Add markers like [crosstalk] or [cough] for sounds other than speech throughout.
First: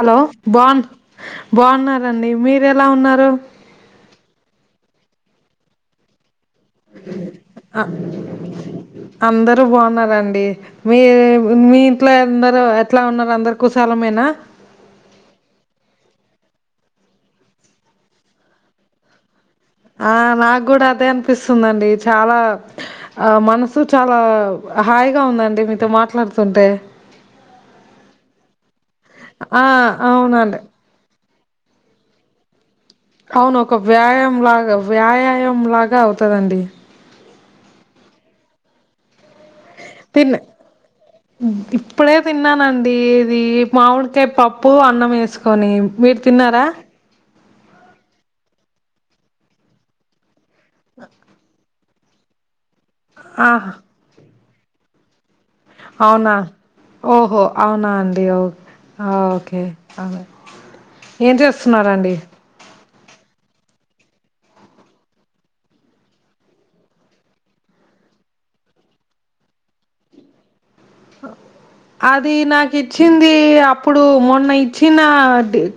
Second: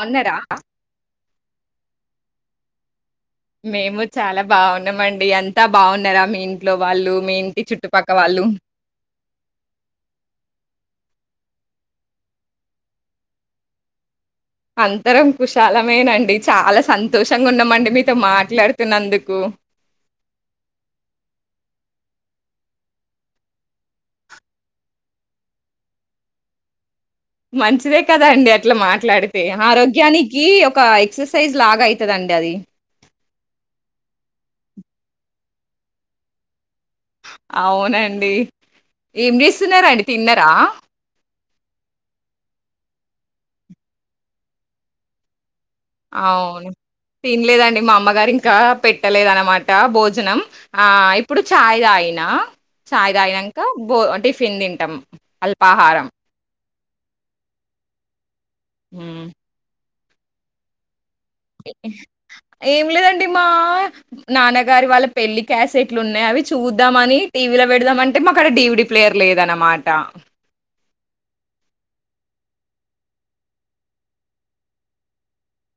బావున్నరా? బాన్ బాగున్నారండి మీరు ఎలా ఉన్నారు మేము చాలా బాగున్నామ అండి అంతా బాగున్నారా మీ వాళ్ళు, మీ ఇంటి అ చుట్టుపక్క వాళ్ళు? అందరూ బాగున్నారండి మీరే మీ ఇంట్లో అందరు ఎట్లా ఉన్నారు అందరు కుసాలమేన అంతరం కుశాలమేనండి చాలా సంతోషంగా ఉన్నామండి మీతో మాట్లాడుతున్నందుకు ఆ నాకు కూడా అదే అనిపిస్తుందండి చాలా ఆ మనసు చాలా హాయిగా ఉందండి మీతో మాట్లాడుతుంటే మంచిదే కదా అండి అట్లా మాట్లాడితే ఆ ఆరోగ్యానికి అవునండి ఒక ఎక్స సైజ్ లాగా అయితదండి అది అవును ఒక వ్యాయామం లాగా వ్యాయామం లాగా అవుతదండి అవునండి ఏం చేస్తున్నారండి తిన్న తిన్నారా ఇప్పుడే తిన్నానండి ఇది మామిడికాయ పప్పు అన్నం వేసు కొని మీరు తిన్నారా అవును. తినలేదండి మా అమ్మగారు ఇంకా పెట్టలేద అనమాట భోజనం ఆ ఇప్పుడు చాయ్ తాగి ఎన్న చాయ్ తాగినాంక ఆహా బో ఆ టిఫిన్ తింటాం అల్ అవునా ఓహో అవునా అండి హా హ్మ్. ఓకే అవున ఏం లేదండి మా నాన్నగారి వాళ్ళ పెళ్లి క్యాసెట్లు ఉన్నాయి అవి చూద్దామని టీవీలో పెడదాం అంటే మాక్కడ డీ దుడి ప్లేయర్ లేదనమాటా హ అది నాకు ఇచ్చింది అప్పుడు మొన్న ఇచ్చిన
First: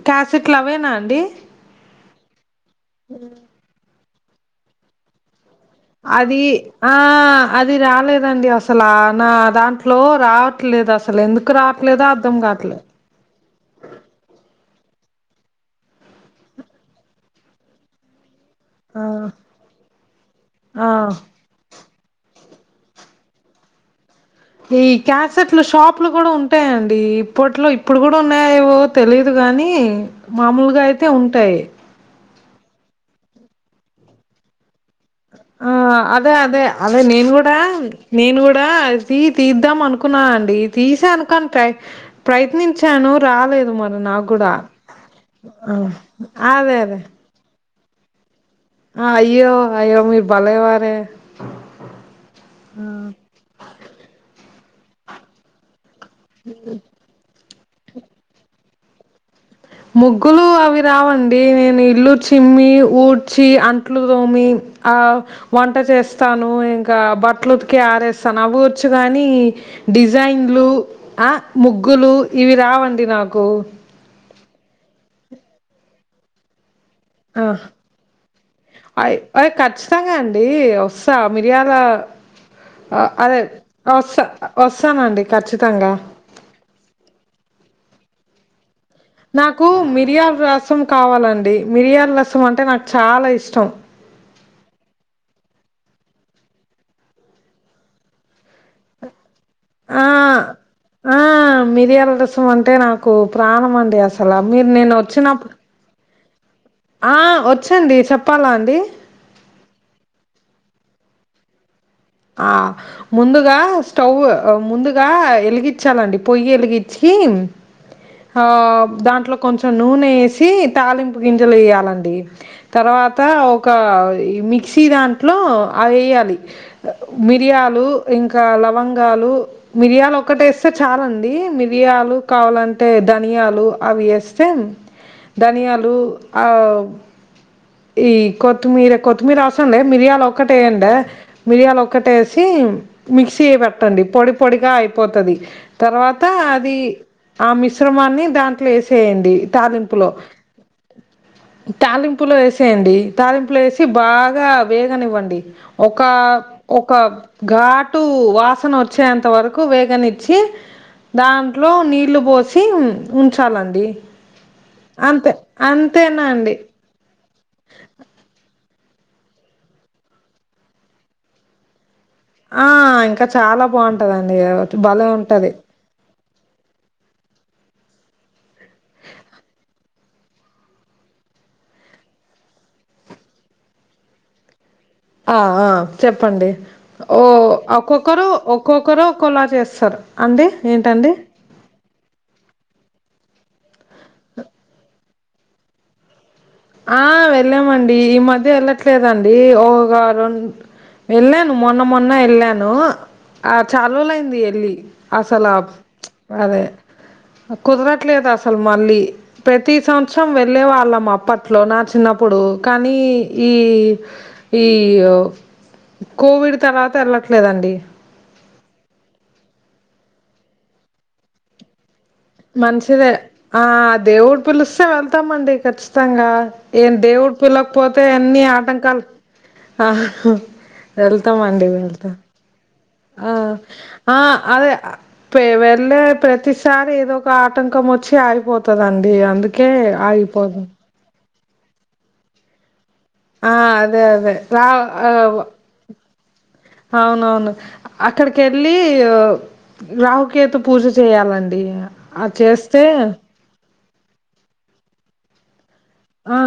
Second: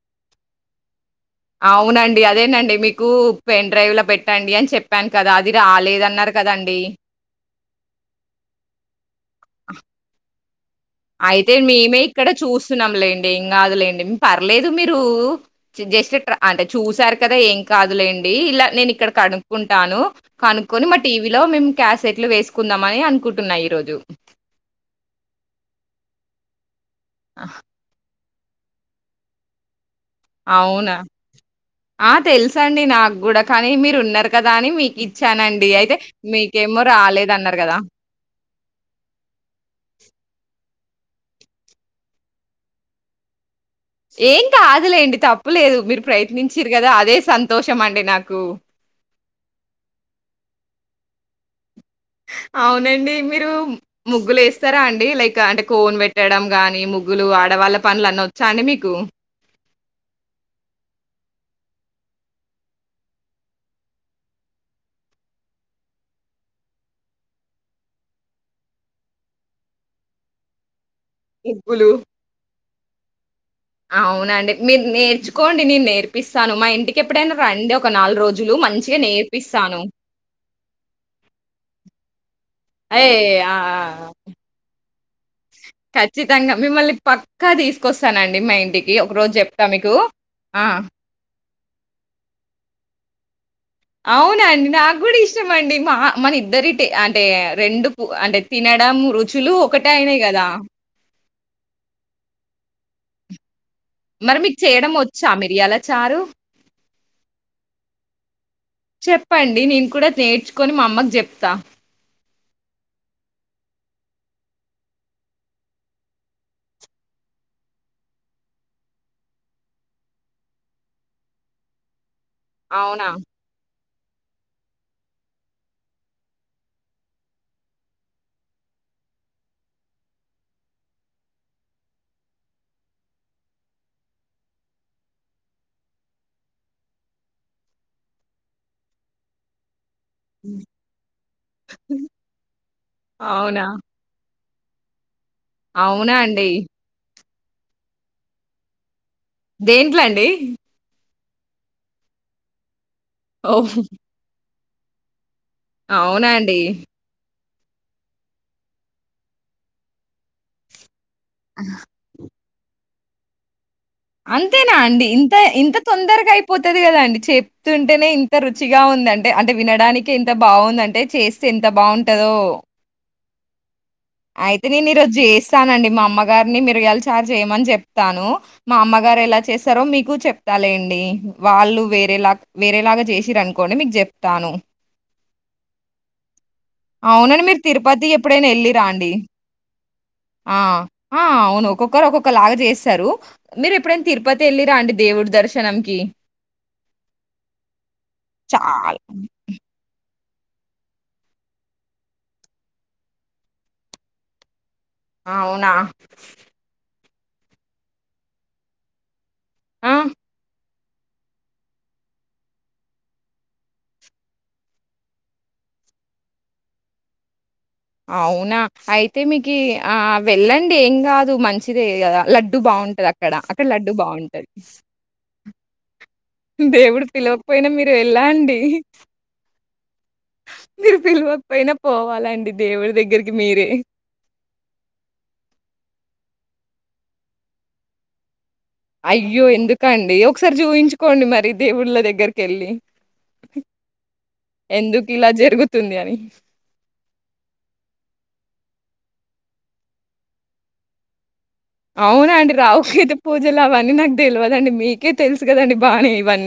క్యాసెట్లు అవేనా అండి అవునండి అదేనండి మీకు పెన్ డ్రైవ్లా పెట్టండి అని చెప్పాను కదా అది రాలేదన్నారు అది కదండీ! ఆ అది రాలేదండి అసలు నా దాంట్లో రా అయితే మేమే ఇక్కడ కావట్లే. చూస్తున్నాం లేండి ఏం కాదులేండి పర్లేదు మీరు మీరు జస్ట్ అంటే చూసారు కదా ఏం కాదులే డి ఇలా నేను ఆ! ఇక్కడ కనుక్కుంటాను కనుక్కొని ఆ! మా టీవీలో మేం క్యాసెట్లు వేసుకుందామని అనుకుంటున్నా ఈ రోజు ఈ క్యాసెట్లు షాపులు కూడా ఉంటాయండి ఆహ్! ఇప్పట్లో ఇప్పుడు కూడా లు ఉన్నాయ ఏవో తెలియదు గాని మామూలుగా అవునా! అయితే ఉంటాయి ఆ! తెలుసండి నాకు కూడా కానీ మీరు ఉన్నారు కదా అని మీ ఇచ్చానండి ఆ అయితే అదే మీకేమో రాలేదన్నారు కదా బా ది తీద్దాం అనుకున్నాను అండి తీసాను కానీ ప్రయత్నించాను రాలేదు మరి నాకు ఏం కూడా కాదులేండి ఆ, తప్పులేదు మీరు ప్రయత్నించరు కదా అదే సంతోషం అండి నాకు ఆ అయ్యో అయ్యో మీ భలేవారే అవునండి మీరు ముగ్గులు వేస్తారా అండి లైక్ అంటే కోన్ పెట్ పెట్టడం కాని ముగ్గులు ఆడవాళ్ళ పనులు అన్న వచ్చా అండి మీకు ముగ్గులు అవి రావండి నేను ఇల్లు చిమ్మి ఊడ్చి అట్లు తోమి ఆ వంట చేస్తాను ఇంకా బట్లు ఉతికి ఆరేస్తాను అవొచ్చుగాని డిజైన్లు ఆ ముగ్గులు ఇవి రావండి నాకు అవునండి. మీరు నేర్చుకోండి నేను నేర్పిస్తాను మా ఇంటి ఎప్పుడైనా ఆ రండి ఒక నాలుగు రోజులు మంచిగా అయ్ అయ్ నేర్పిస్తాను ఖచ్చితంగా అండి వస్తా మిరియాల అ అదే అయ్యయా వస్తా వస్తానండి ఖచ్చితంగా. ఖచ్చితంగా మిమ్మల్ని పక్క తీసుకొస్తానండి మా ఇంటికి ఒకరోజు చెప్తా నాకు మీకు. మిరియాల ఆ! రసం కావాలండి మిరియాల రసం అంటే నాకు చాలా ఇష్టం అవునండి నాకు కూడా ఇష్టం అండి మా మన ఇద్దరి టి అంటే రెండు పూ అంటే తిన డం రు ఆ ఆ మిరియాల రసం అంటే నాకు ప్రాణం అన్ మరి మీకు చేయడం వచ్చా మిరియాల చారు ఆ! వచ్చండి చెప్పాలా అండి? చెప్పండి నేను కూడా నేర్చుకొని మా అమ్మకు చెప్ తా ముందుగా స్టవ్ ముందుగా వెలిగించాలండి పొయ్యి ఎలిగిచ్చి ఉ ఆ దాంట్లో కొంచెం నూనె వేసి తాలింపు గింజలు వేయాలండి అవునా? తర్వాత ఒక మిక్సీ దాంట్లో అవి వేయాలి మిరియాలు ఇంకా లవంగాలు మిరియాలు ఒకటేస్తే చాలాండి మిరియా లు కావాలంటే ధనియాలు అవి వేస్తే ధనియాలు ఆ ఈ కొత్తిమీర కొత్తిమీర అవసరం లే మిరియాలు ఒకటి వేయండే మిరియాలు ఒకటే వేసి మిక్సి అవునా? పట్టండి పొడి పొడిగా అయిపోతది అవునా తర్వాత అండి. అది ఆ మిశ్రమాన్ని దాంట్లో వేసేయండి దేంట్లో తాలింపులో అండి? తాలింపులో వేసేయండి తాలింపులో ఓహ్! వేసి బాగా వేగనివ్వండి ఒక అవునా అండి. ఒక ఘాటు వాసన వచ్చేంత వరకు వేగనిచ్చి దాంట్లో నీళ్లు పోసి ఉంచాలండి అంతేనా అండి అంతే ఇంత ఇంత అంతేనా తొందరగా అండి అయిపోతది కదా అండి చెప్తుంటేనే ఇంత రుచిగా ఉందంటే అంటే వినడానికి ఎంత బాగుంద అంటే చేస్తే ఎంత బాగుం ఆ ఇంకా చాలా బాగుం అయితే నేను ఈరోజు చేస్తానండి మా అమ్మ గారిని మిరియాలు చారు చేయమని చెప్తాను మా అమ్మగారు ఎలా చేస్తారో మీకు చెప్తాలేండి వాళ్ళు వేరేలా వేరేలాగా చేసిర్రు అనుకోండి మీకు చెప్తాను ఆ ఆ చెప్పండి ఓ అవునండి. మీరు తిరుపతి ఒక్కొక్కరు ఎప్పుడైనా ఎళ్ళిరా ఒక్కొక్క అండి ఆ ఏంటండి ఆ అవును ఒక్కొక్కరు ఒక్కొక్క లాగా చేస్తారు మీరు ఎప్పుడైనా తిరుపతి వెళ్ళిర్రా అండి దేవుడి దర్శనంకి ఆ వెళ్ళామండి ఈ మధ్య చాల్ వెళ్ళట్లేదండి ఒక రెండు వెళ్ళాను మొన్న మొన్న వెళ్ళాను ఆ చాల రోజులైంది వెళ్ళి అసలా అవునా? ప్చ్ అదే కుదరట్లేదు అసలు మళ్ళీ ప్రతి ఆ! సంవత్సరం వెళ్ళే వాళ్ళం అప్ప ట్లో నా చిన్నప్పుడు కానీ ఈ ఈ కోవిడ్ తర్వాత వెళ్ళట్లేదండి అవునా అయితే మీకి ఆ వెళ్ళండి ఏం కాదు మంచిదే కదా లడ్డు బాగుంటది మంచిదే అక్కడ ఆ అక్కడ లడ్డు బాగుంటది కష్టంగా ఏం దేవుడు పిలవక పిలవకపోయినా మీరు పోతే ఎన్ని వెళ్ళండి. ఆటంకాలు ఆహ్ మీరు వెళ్తామండి పిలవకపోయినా వెళ్తాం పోవాలండి దేవుడి ఆ దగ్గరికి మీరే. ఆ అదే పే వెళ్ళే ప్రతిసారి ఏదో ఒక ఆటంకం వచ్చి ఆగిపోతు అయ్యో ఎందుకండి ఒకసారి చూపించుకోండి మరి దేవుళ్ళ దగ్గరికి వెళ్ళి ఆ అదే అదే రా ఎందుకిలా ఆవ్ జరుగుతుంది అని. ఆ అవునవును అక్కడికి వెళ్ళి రాహుకేతు పూజ చేయాలండి అవునా అది అండి చేస్తే రాహుకేతు పూజలు అవి అన్ని నాకు తెలియదండి మీకే తెలుసు కదండి ఆ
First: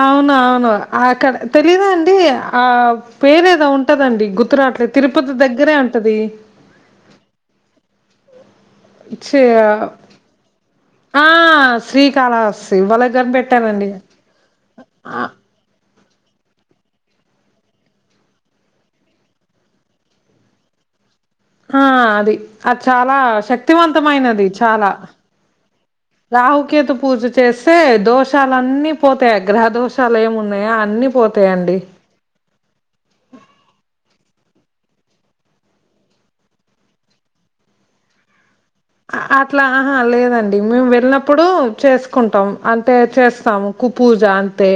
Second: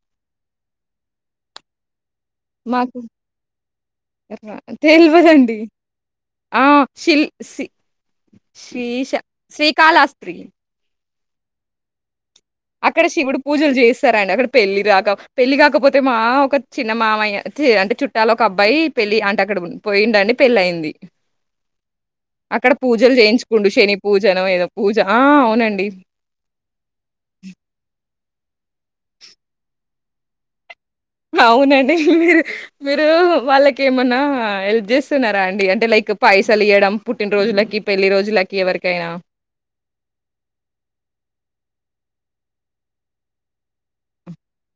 అవునవును అక్కడ తెలీదా అండి ఆ మాకు పేరు ఏదో ఉంటదండి ర గుర్తు రాట్లేదు తిరుపతి తెలవదండి. దగ్గరే ఉంటది ఆ శిల్ సి శ్రీశ చే శ్రీకాళహస్తి ఆ శ్రీ అక్కడ శివుడు పూజలు చేస్తారండి అక్కడ పెళ్ళి రాక పెళ్లి కాకపోతే అయితే మా ఒక చిన్న మామయ్య అంటే చుట్టాలు ఒక అబ్బాయి పెళ్ళి అంటే అక్కడ పోయిండనీ పెళ్లి అయింది హా అది అది చాలా చేయించుకుండు. శని పూజనో శక్తివంతమైనది ఏదో చాలా పూజ ఆ! అవునండి. రాహుకేతు పూజ చేస్తే దోషాలన్నీ పోతాయి గ్రహ దోషాలు ఏమి ఉన్నాయా అ అవునండి మీరు మీరు వాళ్ళకి ఏమన్నా హెల్ప్ చేస్తున్నార అండి అంటే లైక్ పైసలు ఇయ్వడం పుట్టిన రోజులకి పెళ్ళి రోజులకి ఎవరికైనా ఆ అట్లా ఆహా లేదండి మేము వెళ్ళినప్పుడు చేసు కుంటాం అంటే చేస్తాము కు పూజ తే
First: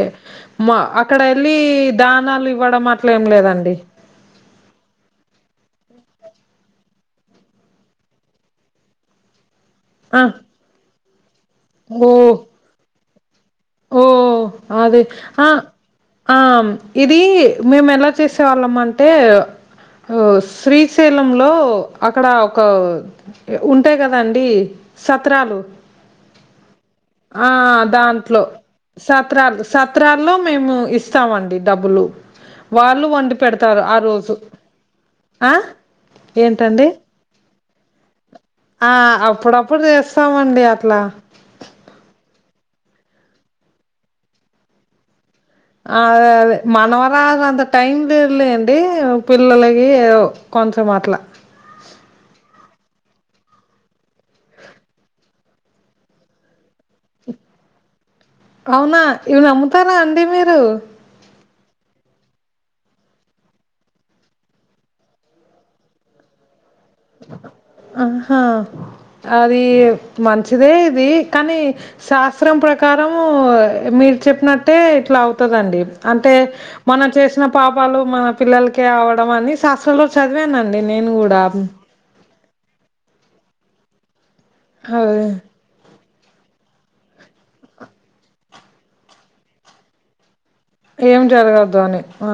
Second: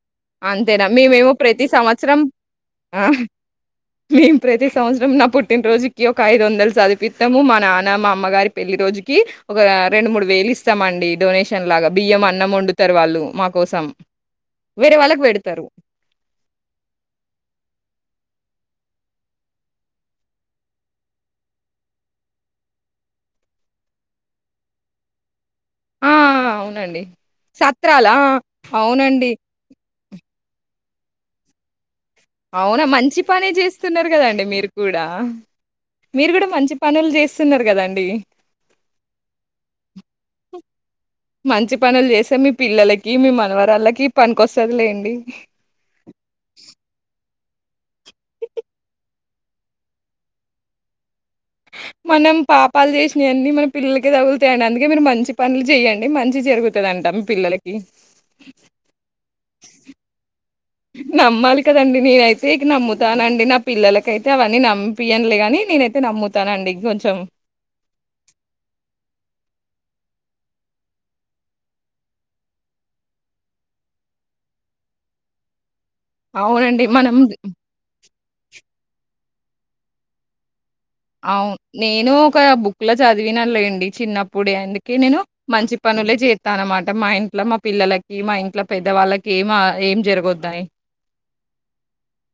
మా అంతేనా? అక్కడ మేమేమో వెళ్ళి ప్రతి సంవత్సరం దానాలు ఇవ్వడం అట్ల ఏం లేదండి మేం ప్రతి సంవత్సరం నా పుట్టిన రోజుకి ఒక ఐదు వందలు చదివిపిత్తాము మా నాన్న మా అమ్మగారి పెళ్లి రోజుకి ఒకా రెండు ఆ మూడు వేలు ఇస్తామండి, డొనేషన్ లాగా ఓ బియ్యం అన్నం వండుతారు వాళ్ళు, మా కోసం ఓ వేరే అదే వాళ్ళకి అ పెడతారు. ఆం ఇది మేమెలా చేసేవాళ్ళం అంటే శ్రీశైలం లో అక్కడ ఒక ఉంటాయి. కదా అండి సత్రాలు ఆ! అవునండి. ఆ సత్రాలా? ఆ! దాంట్లో అవునండి. సత్రాలు సత్రల్లో మేము ఇస్తామండి డబ్బులు అవునా వాళ్ళు మంచి వండి పనే పెడతారు ఆ చేస్తున్నారు. రోజు కదండి మీరు కూడా ఆ మీరు కూడా మంచి ఏంటండి పనులు చేస్తున్నారు, కదండి ఆ అప్పుడప్పుడు చేస్తామండి. అట్లా కీ మీ మనవరళ్ళకి పనికికొస్తది లేండి అదేలే మనవరాలన్ త టైం లేలే అండి పిల్లలకి ఓ కొంచెం అట్లా, మనం పాపాలు చేసినయని మన పిల్లలకే తగులుతయండి. అందుకే మీరు మంచి పనులు చెయ్యండి మంచి జరుగుతదంట మీ పిల్లలకి, అవునా ఇవి నమ్ముతారా అండి మీరు నమ్మాలి కదండి నేనైతే ఇక నమ్ముతానండి నా పిల్లలకైతే అవన్నీ నమ్మిపియనులే కానీ నేనైతే నమ్ముతానండి. కొంచెం. ఆహా అదీ మంచిదే ఇది కానీ శాస్త్రం ప్రకారము మీరు చె చెప్పినట్టే ఇట్లా అవుతాదండి. అంటే మనం చేసిన పాపాలు మన పిల్లలకే అవడం అని శాస్త్రంలో చదివానండి. నేను కూడా అవును. నేను ఒక బుక్ లో చదివిన లేండి చిన్నప్పుడే అందుకే నేను అదే మంచి పనులే, చేత్తా అన్నమాట మా ఇంట్లో మా పిల్లలకి మా ఇంట్లో పెద్దవాళ్ళకి ఏమా ఏం జరగొద్దని ఏం జరగద్దు అని ఆ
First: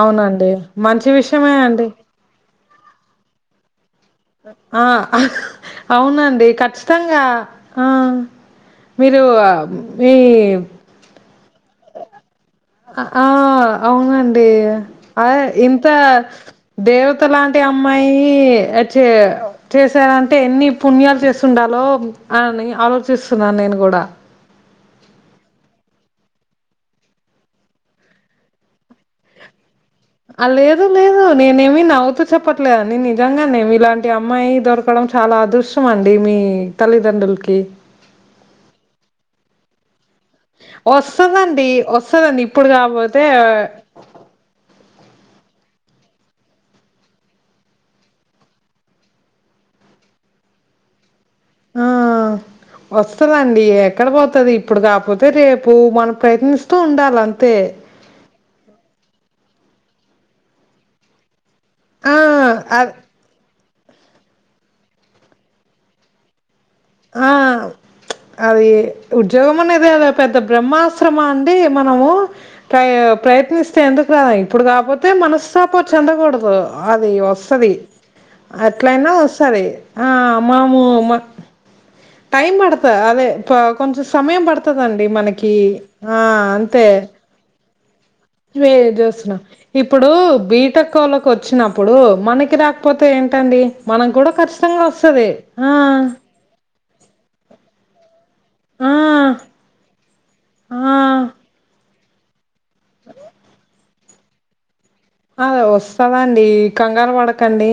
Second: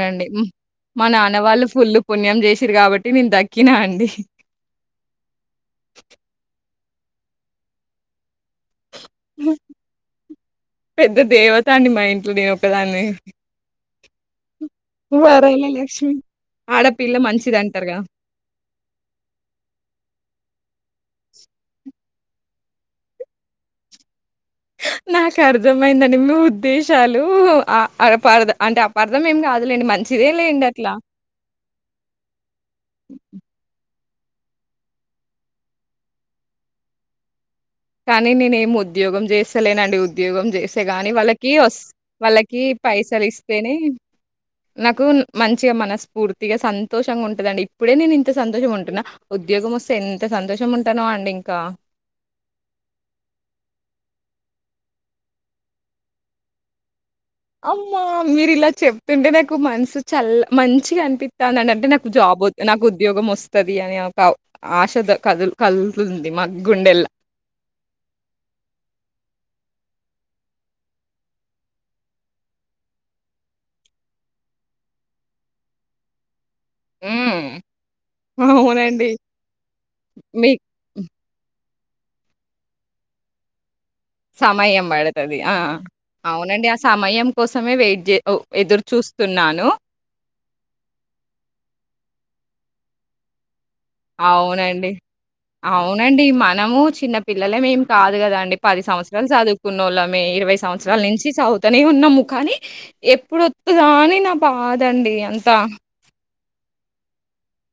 అవునండి మంచి విషయమే అండి తిరు కాబట్టి నేను దక్కినా అండి ఆ అవునండి ఖచ్చితంగా ఆ మీరూ ఆ మీ ఉంటానండి మా ఇంట్లో నేను ఒకదాన్ని అవునా అండీ అదే ఇంత ఆడపిల్ల దేవత లాంటి మంచిదంటారుగా. అమ్మాయి అచ్చే చే చేశారంటే ఎన్ని పుణ్యాలు చేసుండాలో అని ఆలోచిస్తున్నా, నేను కూడా [unintelligible] నాకు అర్థమైందండి మీ ఉద్దేశాలు అ అపార్థ అంటే అపార్థం ఏం కాదులేండి మన అ లేదు లేదు నేనేమి నవ్వుతూ చెప్పట్లేదండి, నిజంగానే మిలాంటి అమ్మాయి దొరకడం చాలా అదృష్టం అండి మీ తల్లిదండ్రులకి, కానీ నేనేమి ఉద్యోగం చేస్తలేనండి ఉ ఉద్యోగం చేస్తే గాని వాళ్ళకి వస్తదండి ఒస్ వస్తదండి వాళ్ళకి ఇప్పుడు పైసలు కాకపోతే ఇస్తేనే, నాకు మంచిగా మనస్ఫూర్తిగా సంతోషంగా ఉంటదండి, ఇప్పుడే నేను ఇంత సంతోషం ఉంటున్నా ఉద్యోగం వస్తే ఎంత సంతోషం ఉంటనో అండి ఇంకా. ఆ వస్తదండీ ఎక్కడ పోతది ఇప్పుడు కాకపోతే రేపు మనం ప్రయత్నిస్తూ ఉండాలం అమ్మా మీరు ఇలా చెప్తుంటే నాకు మనసు చల్ల మంచిగా అనిపి ఉంటే నాకు ఆ జాబ్ వొద్దు అ నాకు ఉద్యోగం వస్తాది. వాతది అనే ఒక ఆశతో కదు కలుతుంది మా గుండెల్ల. ఆ అది ఉద్యోగం అన్నా ఇదే అదా పెద్ద బ్రహ్మాశ్రమా అండి మనము ప్ర ప్రయత్నిస్తే ఎందుకు రాదా ఇప్పుడు కాకపోతే మనస్సా పో చందకూడదు, అది హ్మ్. వస్తాది, అవునండి. ఎట్లయినా వస్తాది, ఆ మీ మాము హ్మ్. మా టైం పడత అదే క్లాక్ కొంచెం సమయం పడుతదండి బడతది. మనకి ఆ! ఆ అవునండి. ఆ అంతే సమయం వెయిడ్జ్ వే చూస్తున్నా ఇప్పుడు బీటకోల్ల కు వచ్చినప్పుడు మనకి రాక్ పోతే ఏంటండి మనం కూడా ఖచ్చితంగా అవునండి వస్తది ఆ అవునండి మనము చిన్న పిల్లలేమేమి కాదు కద పది సంవత్సరాలు ఆ చదువుకున్నోళ్ళ మే ఇరవై ఆ సంవత్సరాల నుంచి చదువుతనే ఉన్నాము కానీ ఎప్పుడొత్తదా అని నా బాదండి అంతా డి కంగారు పడకండి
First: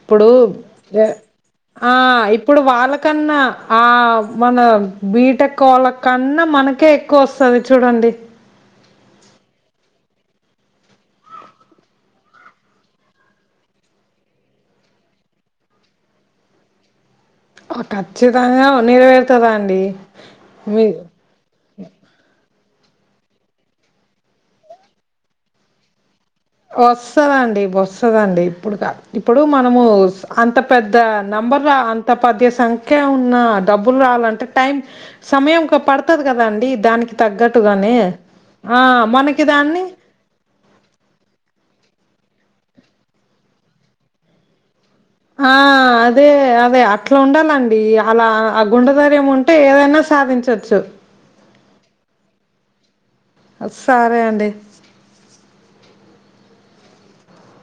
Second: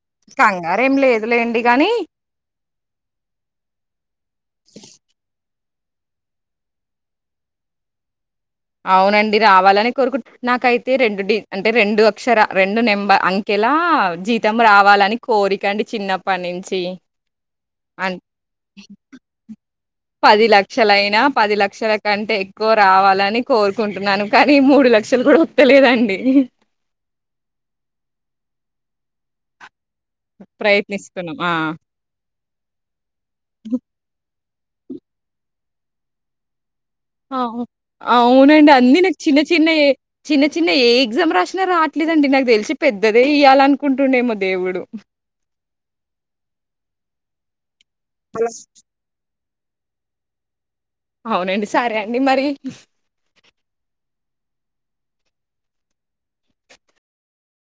ఇప్పుడు కంగారు ఏమి ఎ లేదు లేండి ఆ ఇప్పుడు వాళ్ళకన్నా ఆ మన బీటెక్ కోల కన్నా మనకే ఎక్కువ వస్తది చూడండి అవునండి రావాలని కోరుకుంటు నాకైతే రెండు డి అంటే రెండు అక్షర రెండు నెంబ అంకెలా ఆ జీతం రావాలని కోరికండి చిన్నప్పటి నుంచి ఆ ఖచ్చితంగా నెరవేరుతదండి పది లక్షలయినా పది లక్షల కంటే ఎక్కువ రావాలని కోరుకుంటున్నాను కానీ మూడు లక్షలు కూడా ఒత్తలేదండి వస్తదండి వస్తదండి ఇప్పుడు కా ఇప్పుడు మనము అంత పెద్ద ప్రయత్నిస్తున్నాం. ఆ! నెంబర్ రా అంత పది సంఖ్య ఉన్న డబ్బులు రాలంటే టైం సమయం పడుతది కదా అండి దానికి తగ్గట్టుగానే అవునండి ఆ అన్న నాకు చిన్న మనకి చిన్న దాన్ని ఏ చిన్న చిన్న ఎగ్జామ్ రాస రావట్లేదండి నాకు తెలిసి పెద్దదే ఇయ్యాలి అకుంటుండేమో దేవుడు ఆ అదే అదే అట్లా ఉండాలండి అలా ఆ గుండె ధైర్యం ఉంటే టే ఏదైనా సాధించవచ్చు అవునండి సరే అండి మరి బెస్ట్